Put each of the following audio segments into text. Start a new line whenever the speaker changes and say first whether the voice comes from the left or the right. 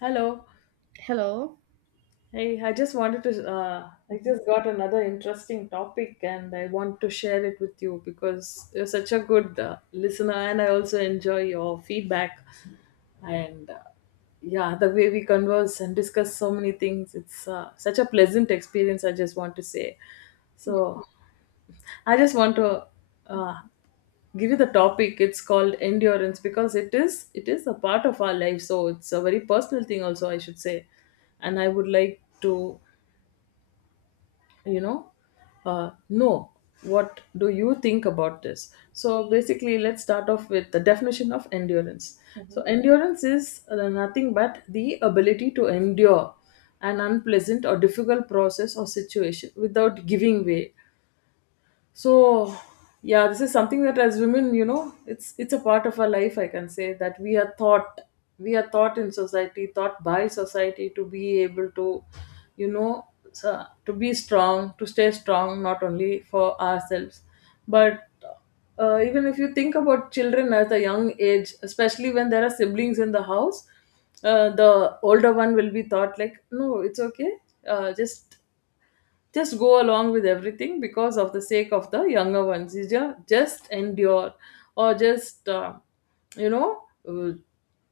left: Hello.
right: Hello.
left: Hey, I just wanted to, I just got another interesting topic and I want to share it with you because you're such a good listener, and I also enjoy your feedback. And yeah, the way we converse and discuss so many things, it's such a pleasant experience, I just want to say.
right: Yeah.
left: So, I just want to uh, give you the topic. It's called endurance because it is a part of our life. So it's a very personal thing, also I should say. And I would like to, you know, know what do you think about this. So basically, let's start off with the definition of endurance. So
right: mhm.
left: endurance is nothing but the ability to endure an unpleasant or difficult process or situation without giving way. So yeah, this is something that as women, you know, it's a part of our life. I can say that we are taught, we are taught in society, taught by society, to be able to, you know to be strong, to stay strong, not only for ourselves, but even if you think about children at a young age, especially when there are siblings in the house, the older one will be thought like, no, it's okay, uh, just just go along with everything because of the sake of the younger ones. You just endure, or just you know uh,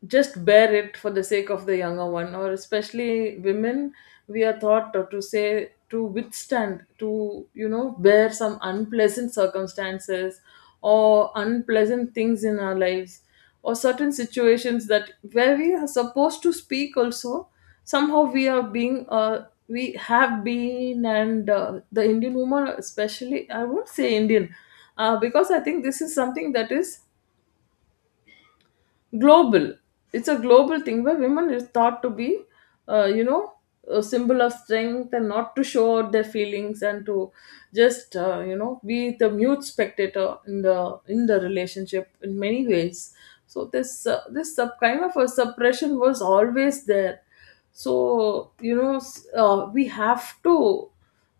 left: just bear it for the sake of the younger one. Or especially women, we are taught to say, to withstand, to, you know, bear some unpleasant circumstances or unpleasant things in our lives, or certain situations that where we are supposed to speak also. Somehow we are being we have been, and the Indian woman especially. I won't say Indian, because I think this is something that is global. It's a global thing where women is thought to be you know, a symbol of strength, and not to show out their feelings, and to just you know, be the mute spectator in the relationship in many ways. So this this sub, kind of a suppression, was always there. So you know, we have to,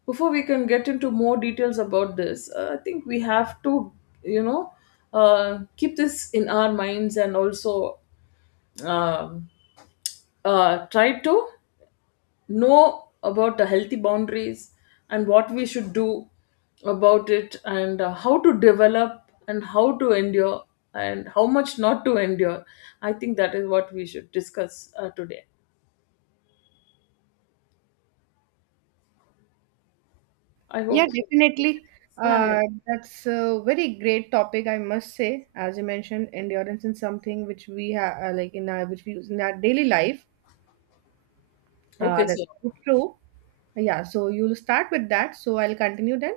left: before we can get into more details about this, I think we have to, you know, keep this in our minds, and also um, try to know about the healthy boundaries, and what we should do about it, and how to develop, and how to endure, and how much not to endure. I think that is what we should discuss today. I
right: Yeah,
left: hope so.
right: definitely.
left: Yeah, yeah.
right: Uh, that's a very great topic, I must say. As you mentioned, endurance is something which we have, like in our, which we use in our daily life.
left: Okay, so.
right: That's very true. Yeah, so you'll start with that. So I'll continue then.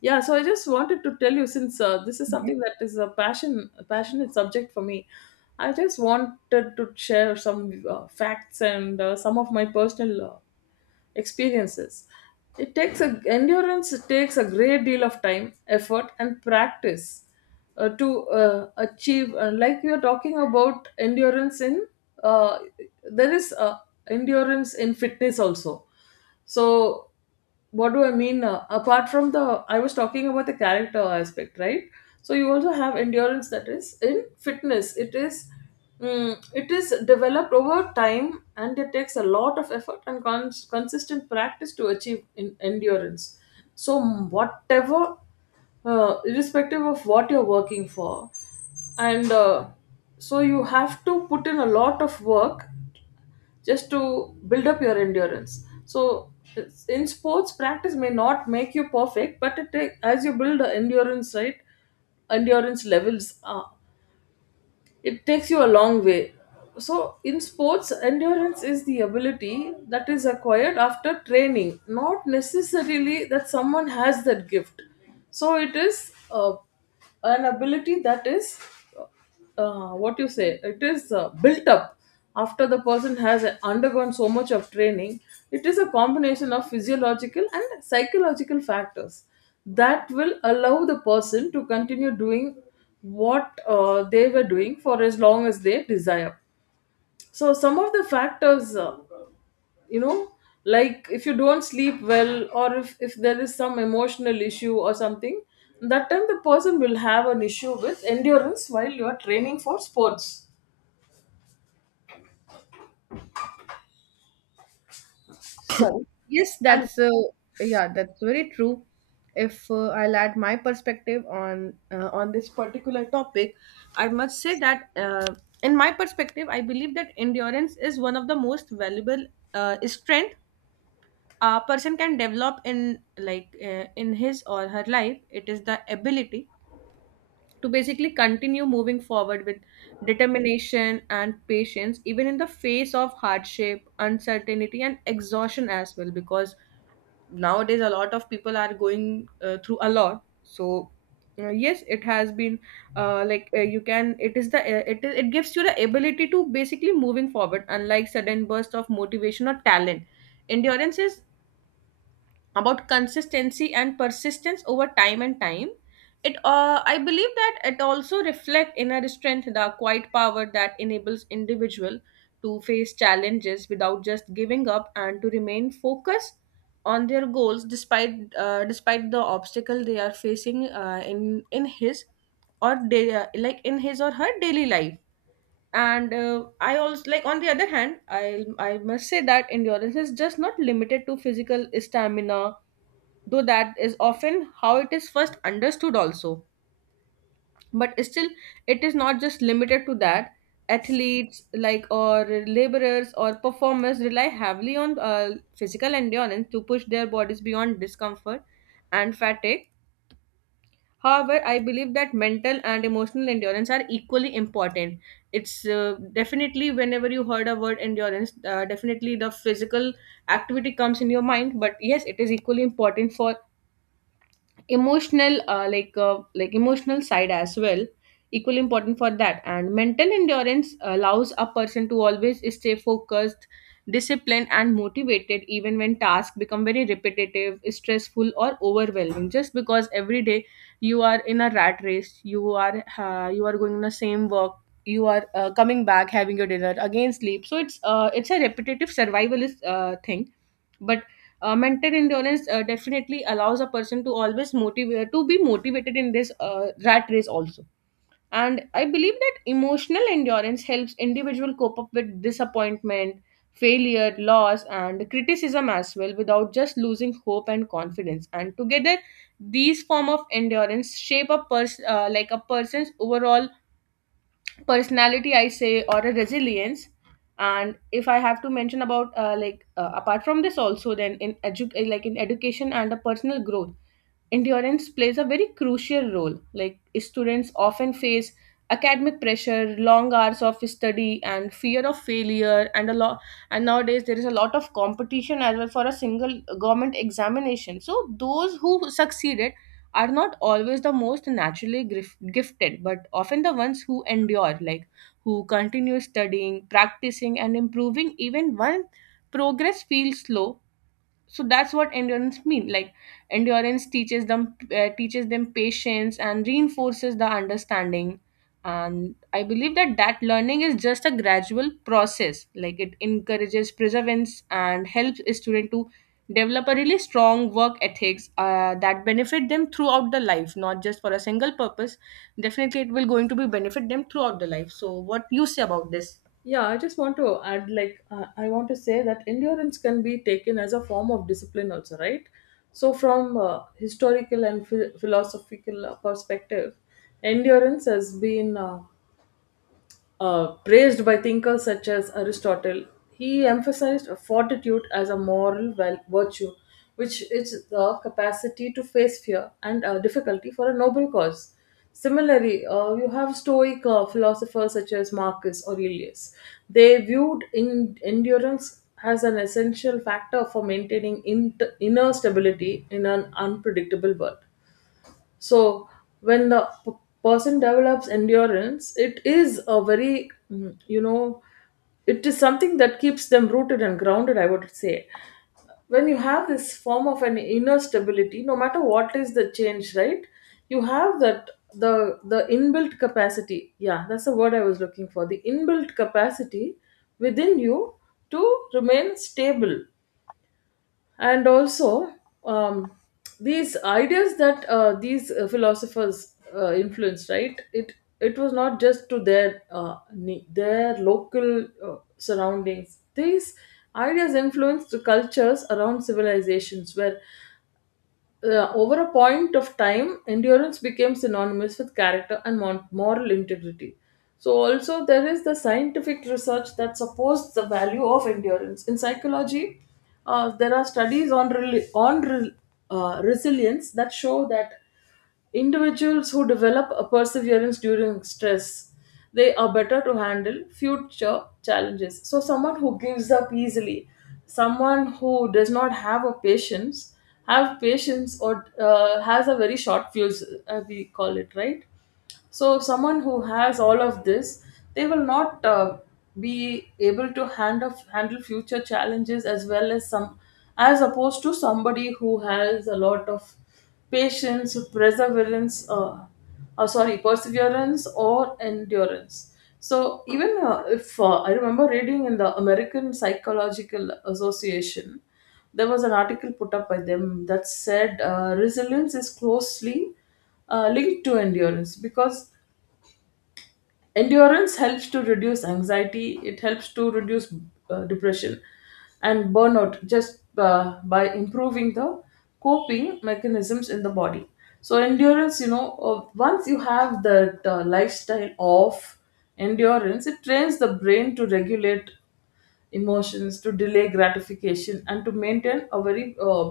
left: Yeah, so I just wanted to tell you, since this is something that is a passion, a passionate subject for me. I just wanted to share some facts and some of my personal experiences. It takes a endurance. It takes a great deal of time, effort, and practice to achieve. Like we are talking about endurance in, uh, there is endurance in fitness also. So, what do I mean? Apart from the, I was talking about the character aspect, right? So you also have endurance that is in fitness. It is, it is developed over time, and it takes a lot of effort and consistent practice to achieve in endurance. So whatever, irrespective of what you're working for, and so you have to put in a lot of work just to build up your endurance. So it's, in sports, practice may not make you perfect, but it take, as you build a endurance, right? Endurance levels, it takes you a long way. So in sports, endurance is the ability that is acquired after training, not necessarily that someone has that gift. So it is an ability that is what you say. It is built up after the person has undergone so much of training. It is a combination of physiological and psychological factors that will allow the person to continue doing what they were doing for as long as they desire. So some of the factors, you know, like if you don't sleep well, or if there is some emotional issue or something, that time the person will have an issue with endurance while you are training for sports. Sorry.
right: Yes,
left: And.
right: that's yeah, that's very true. If I'll add my perspective on this particular topic, I must say that in my perspective, I believe that endurance is one of the most valuable strength a person can develop in in his or her life. It is the ability to basically continue moving forward with determination and patience, even in the face of hardship, uncertainty, and exhaustion as well, because nowadays a lot of people are going through a lot. So yes, it has been you can, it is the it is, it gives you the ability to basically moving forward, unlike sudden burst of motivation or talent. Endurance is about consistency and persistence over time and time. It I believe that it also reflect inner strength, the quiet power that enables individual to face challenges without just giving up and to remain focused on their goals despite despite the obstacle they are facing in his or day, like in his or her daily life. And I also like, on the other hand, I must say that endurance is just not limited to physical stamina, though that is often how it is first understood also. But still it is not just limited to that. Athletes like, or laborers, or performers rely heavily on physical endurance to push their bodies beyond discomfort and fatigue. However, I believe that mental and emotional endurance are equally important. It's Definitely, whenever you heard a word endurance, definitely the physical activity comes in your mind, but yes, it is equally important for emotional, like emotional side as well, equally important for that. And mental endurance allows a person to always stay focused, disciplined, and motivated, even when tasks become very repetitive, stressful, or overwhelming, just because every day you are in a rat race. You are you are going in the same work, you are coming back, having your dinner, again sleep. So it's a repetitive, survivalist thing. But mental endurance definitely allows a person to always motivate, to be motivated in this rat race also. And I believe that emotional endurance helps individual cope up with disappointment, failure, loss, and criticism as well, without just losing hope and confidence. And together, these form of endurance shape a person, like a person's overall personality I say, or a resilience. And if I have to mention about apart from this also, then in like in education and a personal growth, endurance plays a very crucial role. Like students often face academic pressure, long hours of study, and fear of failure, and a lot. And nowadays there is a lot of competition as well for a single government examination. So those who succeeded are not always the most naturally gifted, but often the ones who endure, like who continue studying, practicing, and improving even when progress feels slow. So that's what endurance mean, like endurance teaches them, teaches them patience and reinforces the understanding. And I believe that that learning is just a gradual process, like it encourages perseverance and helps a student to develop a really strong work ethics that benefit them throughout the life, not just for a single purpose. Definitely it will going to be benefit them throughout the life. So what you say about this?
left: Yeah, I just want to add, like, I want to say that endurance can be taken as a form of discipline, also, right? So, from historical and philosophical perspective, endurance has been praised by thinkers such as Aristotle. He emphasized fortitude as a moral virtue, which is the capacity to face fear and difficulty for a noble cause. Similarly, you have Stoic philosophers such as Marcus Aurelius. They viewed endurance as an essential factor for maintaining inner stability in an unpredictable world. So when the person develops endurance, it is a very you know, it is something that keeps them rooted and grounded, I would say. When you have this form of an inner stability, no matter what is the change, right, you have that, the inbuilt capacity. Yeah, that's the word I was looking for, the inbuilt capacity within you to remain stable. And also um, these ideas that these philosophers influenced, right, it was not just to their their local surroundings. These ideas influenced the cultures around civilizations, where over a point of time, endurance became synonymous with character and moral integrity. So, also, there is the scientific research that supports the value of endurance. In psychology, there are studies on, resilience, that show that individuals who develop a perseverance during stress, they are better to handle future challenges. So, someone who gives up easily, someone who does not have a patience, have patience, or has a very short fuse, we call it, right? So, someone who has all of this, they will not be able to handle future challenges as well as some, as opposed to somebody who has a lot of patience, perseverance, sorry, perseverance or endurance. So, even if I remember reading in the American Psychological Association, there was an article put up by them that said resilience is closely linked to endurance, because endurance helps to reduce anxiety, it helps to reduce depression and burnout, just by improving the coping mechanisms in the body. So, endurance, you know, once you have that lifestyle of endurance, it trains the brain to regulate emotions, to delay gratification, and to maintain a very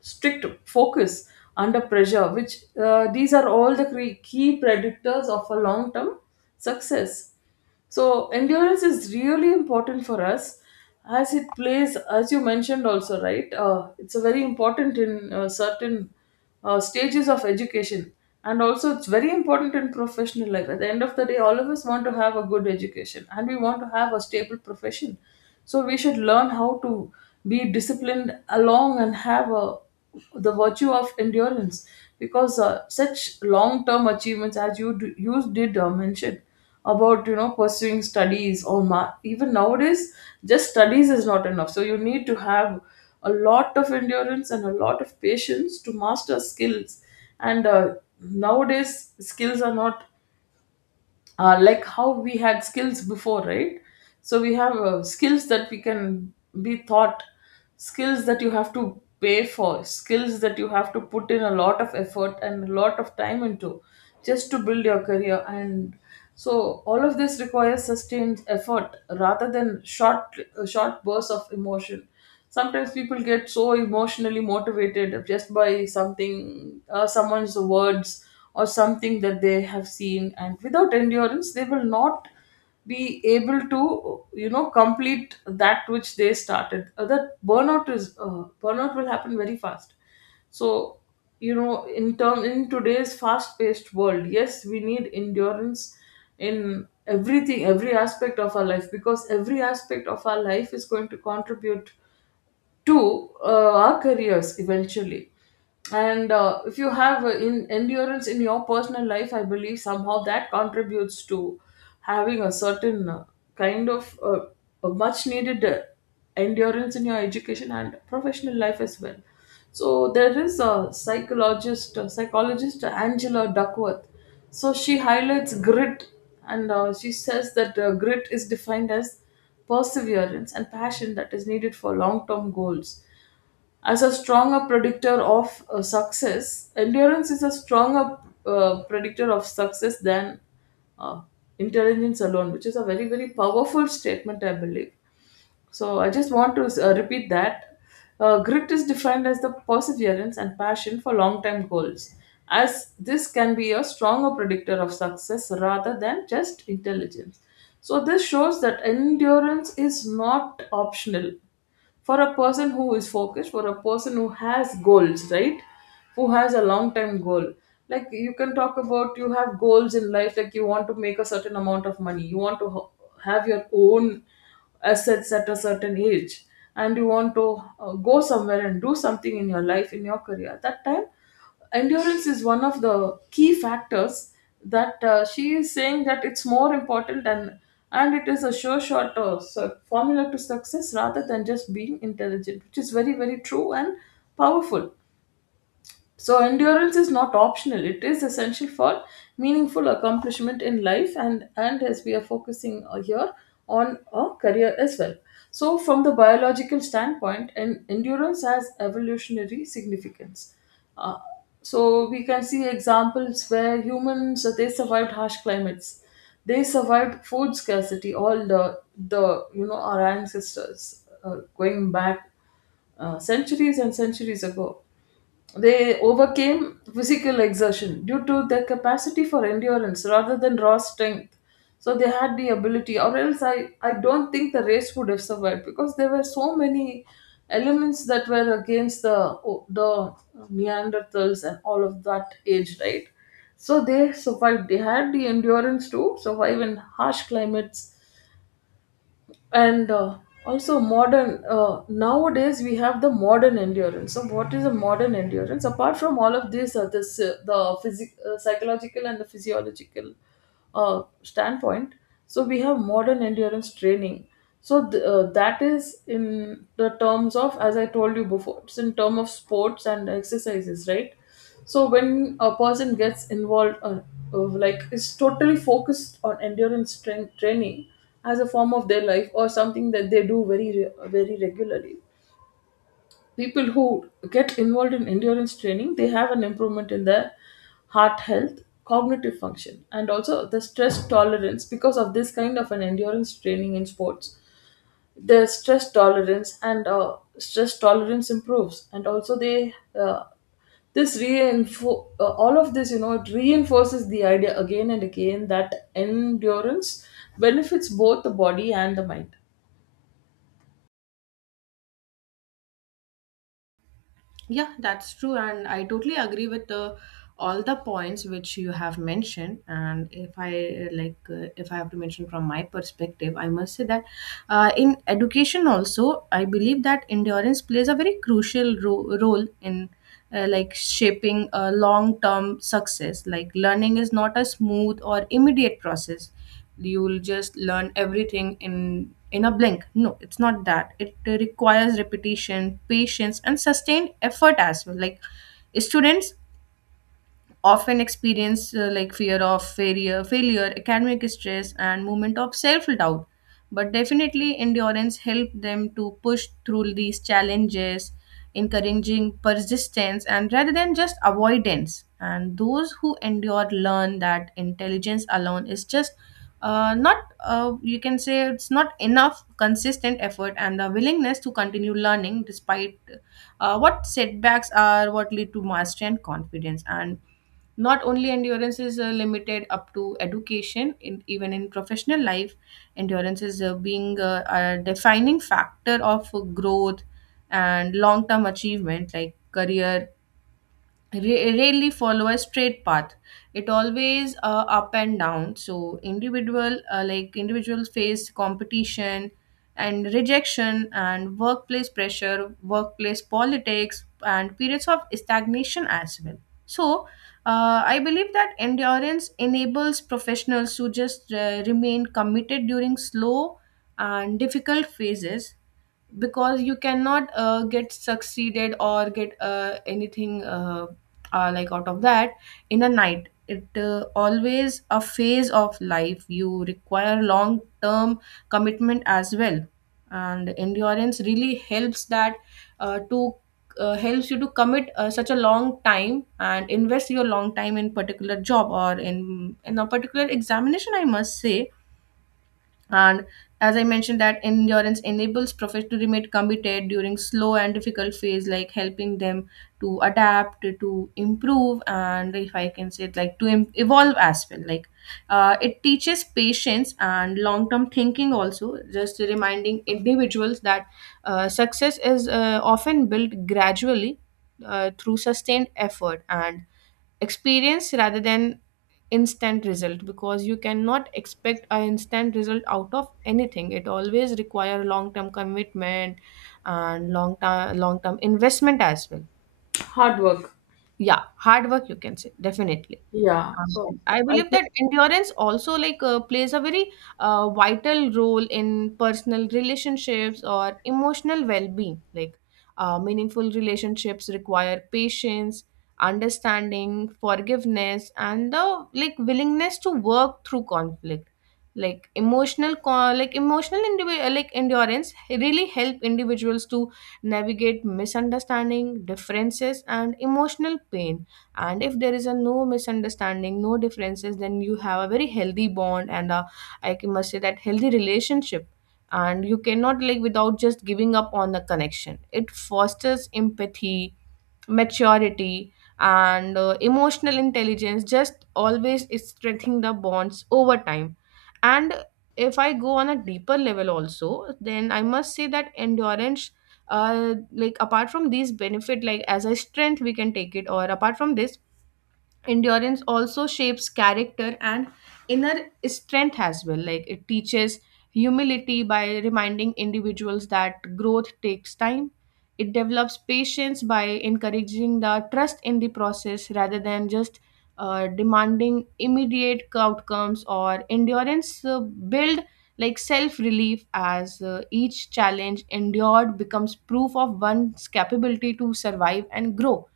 left: strict focus under pressure, which these are all the key predictors of a long term success. So endurance is really important for us, as it plays, as you mentioned also, right, it's a very important in certain stages of education, and also it's very important in professional life. At the end of the day, all of us want to have a good education and we want to have a stable profession. So we should learn how to be disciplined along, and have a, the virtue of endurance, because such long term achievements, as you, you did mention about, you know, pursuing studies, or even nowadays just studies is not enough, so you need to have a lot of endurance and a lot of patience to master skills. And nowadays skills are not like how we had skills before, right? So we have skills that we can be taught, skills that you have to pay for, skills that you have to put in a lot of effort and a lot of time into just to build your career. And so all of this requires sustained effort rather than short bursts of emotion. Sometimes people get so emotionally motivated just by something someone's words or something that they have seen, and without endurance they will not be able to complete that which they started. That burnout will happen very fast. So in today's fast paced world, yes, we need endurance in everything, every aspect of our life, because every aspect of our life is going to contribute to our careers eventually. And if you have in endurance in your personal life, I believe somehow that contributes to having a certain kind of uh, a much needed endurance in your education and professional life as well. So there is a psychologist, Angela Duckworth. So she highlights grit, and she says that grit is defined as perseverance and passion that is needed for long term goals. As a stronger predictor of success, endurance is a stronger predictor of success than uh, intelligence alone, which is a very very powerful statement, I believe. So I just want to repeat that. Grit is defined as the perseverance and passion for long term goals, as this can be a stronger predictor of success rather than just intelligence. So this shows that endurance is not optional for a person who is focused, for a person who has goals, right? Who has a long term goal. Like, you can talk about, you have goals in life, like you want to make a certain amount of money, you want to have your own assets at a certain age, and you want to go somewhere and do something in your life, in your career. At that time, endurance is one of the key factors that she is saying that it's more important. And it is a sure shot formula to success rather than just being intelligent, which is very very true and powerful. So, endurance is not optional, it is essential for meaningful accomplishment in life, and as we are focusing here on a career as well. So, from the biological standpoint, and endurance has evolutionary significance. Uh, so, we can see examples where humans they survived harsh climates, they survived food scarcity. All the our ancestors going back centuries and centuries ago. They overcame physical exertion due to their capacity for endurance rather than raw strength. So they had the ability, or else I don't think the race would have survived, because there were so many elements that were against the Neanderthals and all of that age, right? So they survived. They had the endurance to survive in harsh climates. And uh, also modern uh, nowadays we have the modern endurance. So what is a modern endurance apart from all of this, psychological and the physiological standpoint? So we have modern endurance training. So that is in the terms of, as I told you before, it's in term of sports and exercises, right? So when a person gets involved, uh, like, is totally focused on endurance strength training as a form of their life or something that they do very regularly. People who get involved in endurance training, they have an improvement in their heart health, cognitive function, and also the stress tolerance. Because of this kind of an endurance training in sports, their stress tolerance and stress tolerance improves, and also they uh, all of this, it reinforces the idea again and again that endurance benefits both the body and the mind.
right: Yeah, that's true, and I totally agree with the all the points which you have mentioned. And if I if I have to mention from my perspective, I must say that in education also, I believe that endurance plays a very crucial role in like shaping a long-term success. Like learning is not a smooth or immediate process. You'll just learn everything in a blink. No, it's not that. It requires repetition, patience, and sustained effort as well. Like students often experience, like fear of failure, failure, academic stress, and moment of self-doubt. But definitely, endurance helped them to push through these challenges, encouraging persistence and rather than just avoidance. And those who endure learn that intelligence alone is just not you can say it's not enough. Consistent effort and the willingness to continue learning despite what setbacks are what lead to mastery and confidence. And not only endurance is limited up to education, in even in professional life, endurance is being a defining factor of growth and long term achievement. Like career rarely follow a straight path. It always up and down. So individual, like individuals face competition and rejection and workplace pressure, workplace politics, and periods of stagnation as well. So I believe that endurance enables professionals to just remain committed during slow and difficult phases, because you cannot get succeeded or get anything like out of that in a night. It always a phase of life, you require long term commitment as well. And endurance really helps that, to helps you to commit such a long time and invest your long time in particular job or in a particular examination I must say. And as I mentioned, that endurance enables professionals to remain committed during slow and difficult phase, like helping them to adapt, to improve, and if I can say it, like to evolve as well. Like it teaches patience and long-term thinking also, just reminding individuals that success is often built gradually through sustained effort and experience rather than instant result, because you cannot expect an instant result out of anything. It always require long term commitment and long term investment as well.
left: Hard work.
right: Yeah, hard work, you can say, definitely.
left: yeah so
right: I
left: i
right: believe
left: think
right: that endurance also, plays a very vital role in personal relationships or emotional well-being. Like meaningful relationships require patience, understanding, forgiveness, and the like willingness to work through conflict. Like emotional, like emotional, like endurance really help individuals to navigate misunderstanding, differences, and emotional pain. And if there is a no misunderstanding, no differences, then you have a very healthy bond and a, I must say that healthy relationship. And you cannot like without just giving up on the connection. It fosters empathy, maturity, and emotional intelligence, just always is strengthening the bonds over time. And if I go on a deeper level also, then I must say that endurance, like apart from these benefit, like as a strength we can take it, or apart from this, endurance also shapes character and inner strength as well. Like it teaches humility by reminding individuals that growth takes time. It develops patience by encouraging the trust in the process rather than just demanding immediate outcomes. Or endurance build like self relief, as each challenge endured becomes proof of one's capability to survive and grow.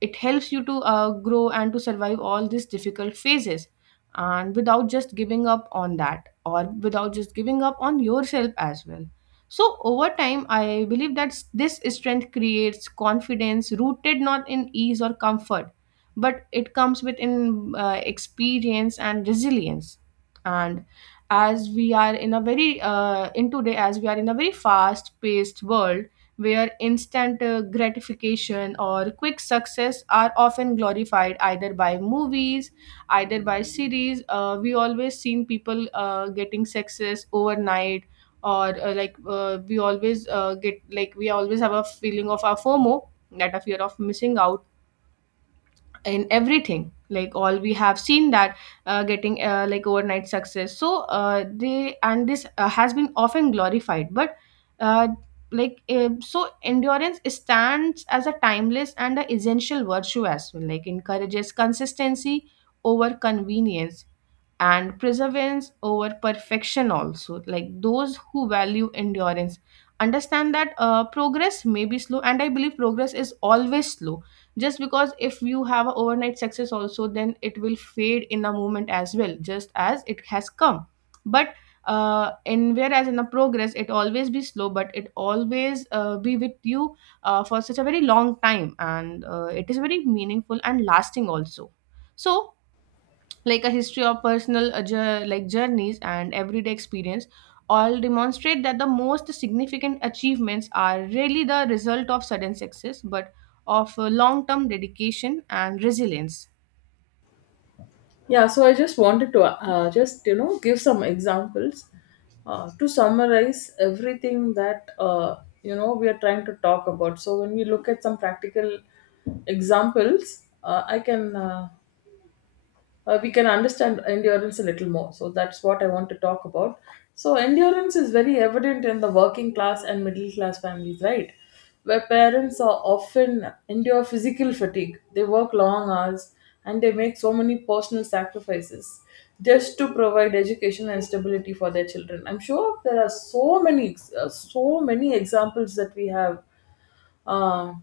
right: It helps you to grow and to survive all these difficult phases, and without just giving up on that, or without just giving up on yourself as well. So, over time, I believe that this strength creates confidence rooted not in ease or comfort, but it comes within experience and resilience. And as we are in a very, in today, as we are in a very fast paced world, where instant gratification or quick success are often glorified, either by movies, either by series, we always seen people getting success overnight, or we always get, like we always have a feeling of our fomo, that a fear of missing out in everything. Like all we have seen that getting like overnight success. So they, and this has been often glorified. But uh, so endurance stands as a timeless and a essential virtue as well. Like encourages consistency over convenience, and perseverance over perfection also. Like those who value endurance understand that progress may be slow, and I believe progress is always slow, just because if you have a overnight success also, then it will fade in a moment as well, just as it has come. But in whereas in a progress, it always be slow, but it always be with you for such a very long time. And it is very meaningful and lasting also. So like a history of personal, like journeys and everyday experience, all demonstrate that the most significant achievements are really the result of sudden success, but of long-term dedication and resilience.
left: Yeah, so I just wanted to just give some examples to summarize everything that we are trying to talk about. So when we look at some practical examples, I can we can understand endurance a little more. So that's what I want to talk about. So endurance is very evident in the working class and middle class families, right? Where parents are often endure physical fatigue. They work long hours and they make so many personal sacrifices just to provide education and stability for their children. I'm sure there are so many, so many examples that we have uh,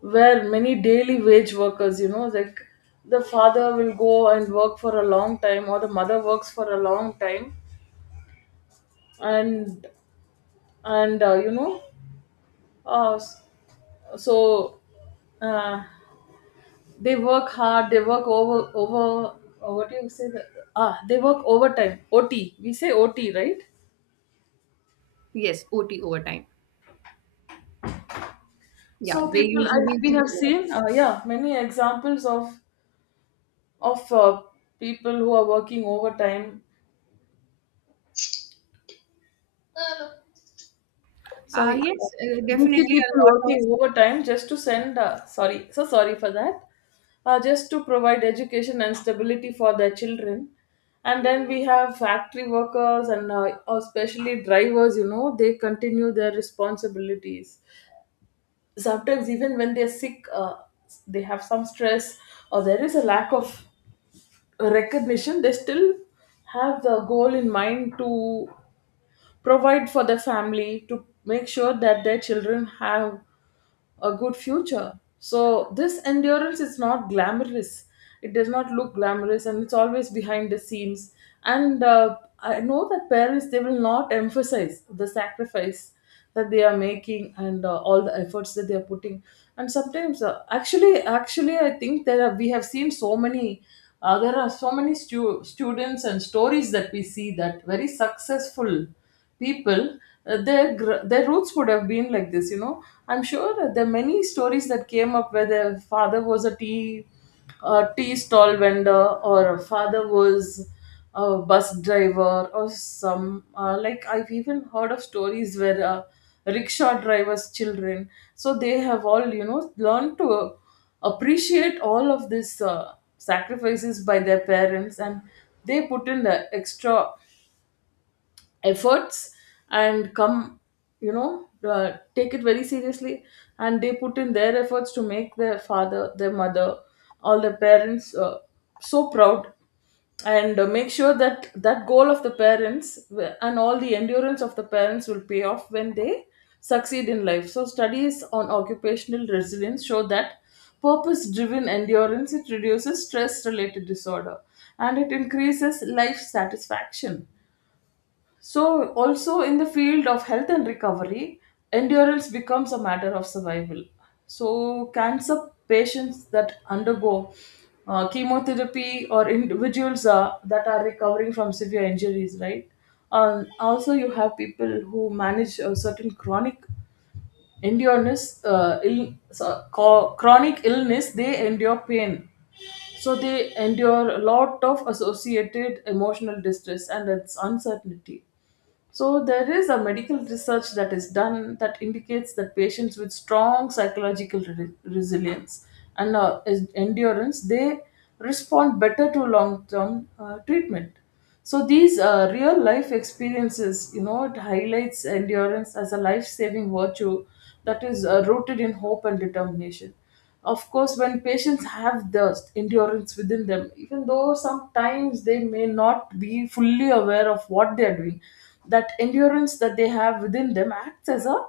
left: where many daily wage workers, you know, like the father will go and work for a long time, or the mother works for a long time, and and you know, s- so uh, they work hard, they work over over. What do you say? Ah, they work overtime. OT. We say OT, right?
right: Yes, OT overtime. Yeah,
left: So
right: they
left: people, I,
right: usually
left: we
right: do
left: have seen,
right: overtime.
left: yeah, many examples of of uh, people who are working overtime. Sorry,
right: Yes,
left: busy
right: definitely a
left: people
right: lot of.
left: working overtime just to send sorry, so sorry for that. Just to provide education and stability for their children. And then we have factory workers and especially drivers, you know, they continue their responsibilities sometimes even when they're sick. They have some stress or there is a lack of recognition. They still have the goal in mind to provide for their family, to make sure that their children have a good future. So this endurance is not glamorous. It does not look glamorous, and it's always behind the scenes. And I know that parents, they will not emphasize the sacrifice that they are making and all the efforts that they are putting. And sometimes, actually, I think there we have seen so many. There are so many students and stories that we see that very successful people, their roots would have been like this, you know. I'm sure there are many stories that came up where their father was a tea stall vendor, or a father was a bus driver, or some like, I've even heard of stories where rickshaw drivers' children. So they have all, you know, learned to appreciate all of this, sacrifices by their parents, and they put in the extra efforts and come, take it very seriously, and they put in their efforts to make their father, their mother, all their parents so proud, and make sure that that goal of the parents, and all the endurance of the parents will pay off when they succeed in life. So studies on occupational resilience show that purpose driven endurance, it reduces stress related disorder and it increases life satisfaction. So, also in the field of health and recovery, endurance becomes a matter of survival. So, cancer patients that undergo chemotherapy, or individuals that are recovering from severe injuries, right? Also, you have people who manage a certain chronic endurance, Ill, so, co- chronic illness, they endure pain. So, they endure a lot of associated emotional distress and its uncertainty. So there is a medical research that is done that indicates that patients with strong psychological resilience and endurance, they respond better to long-term treatment. So these real-life experiences, you know, it highlights endurance as a life-saving virtue that is rooted in hope and determination. Of course, when patients have the endurance within them, even though sometimes they may not be fully aware of what they are doing, that endurance that they have within them acts as a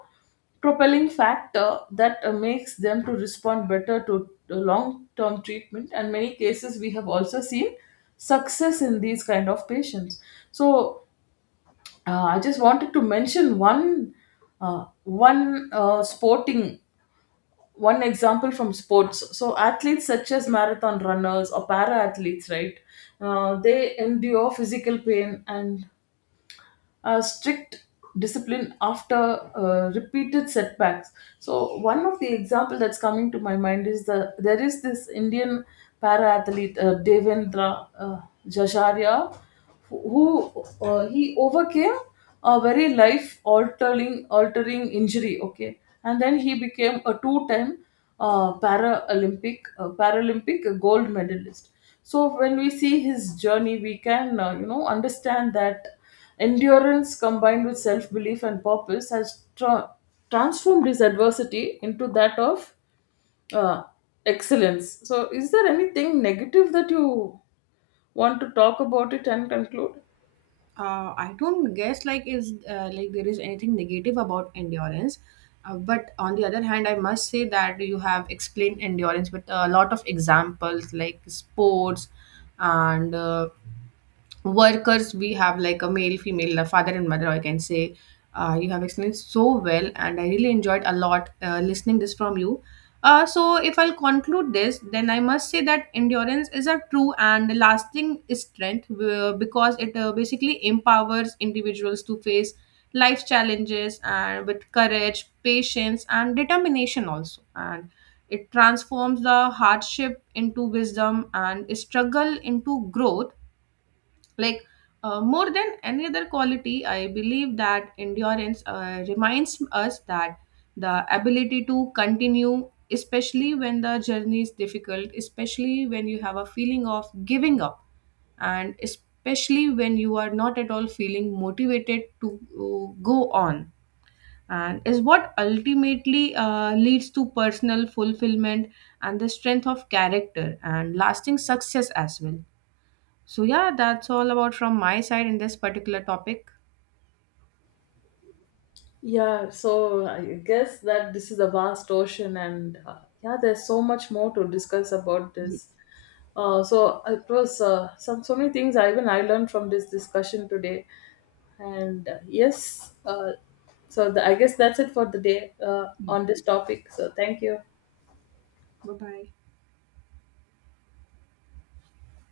left: propelling factor that makes them to respond better to long-term treatment, and many cases we have also seen success in these kind of patients. So I just wanted to mention uh, one uh, sporting one example from sports. So athletes such as marathon runners or para athletes, right? They endure physical pain and strict discipline after repeated setbacks. So one of the example that's coming to my mind is there is this Indian para athlete, Devendra Jajaria, who he overcame a very life altering injury, okay, and then he became a two time Paralympic gold medalist. So when we see his journey, we can understand that endurance combined with self belief and purpose has transformed his adversity into that of uh, excellence. So, is there anything negative that you want to talk about it and conclude?
right: I don't guess like is like there is anything negative about endurance, but on the other hand, I must say that you have explained endurance with a lot of examples like sports and workers. We have like a male, female, a father and mother, I can say. You have explained so well, and I really enjoyed a lot listening this from you. So, if I'll conclude this, then I must say that endurance is a true and lasting strength, because it basically empowers individuals to face life challenges and with courage, patience, and determination also. And it transforms the hardship into wisdom and struggle into growth. Like more than any other quality, I believe that endurance reminds us that the ability to continue, especially when the journey is difficult, especially when you have a feeling of giving up, and especially when you are not at all feeling motivated to go on, and is what ultimately leads to personal fulfillment and the strength of character and lasting success as well. So, yeah, that's all about from my side in this particular topic.
left: Yeah, so I guess that this is a vast ocean, and yeah, there's so much more to discuss about this.
right: Yes.
left: So it was some so many things, I, even I, learned from this discussion today, and yes, so I guess that's it for the day on this topic. So thank you.
right: Bye bye.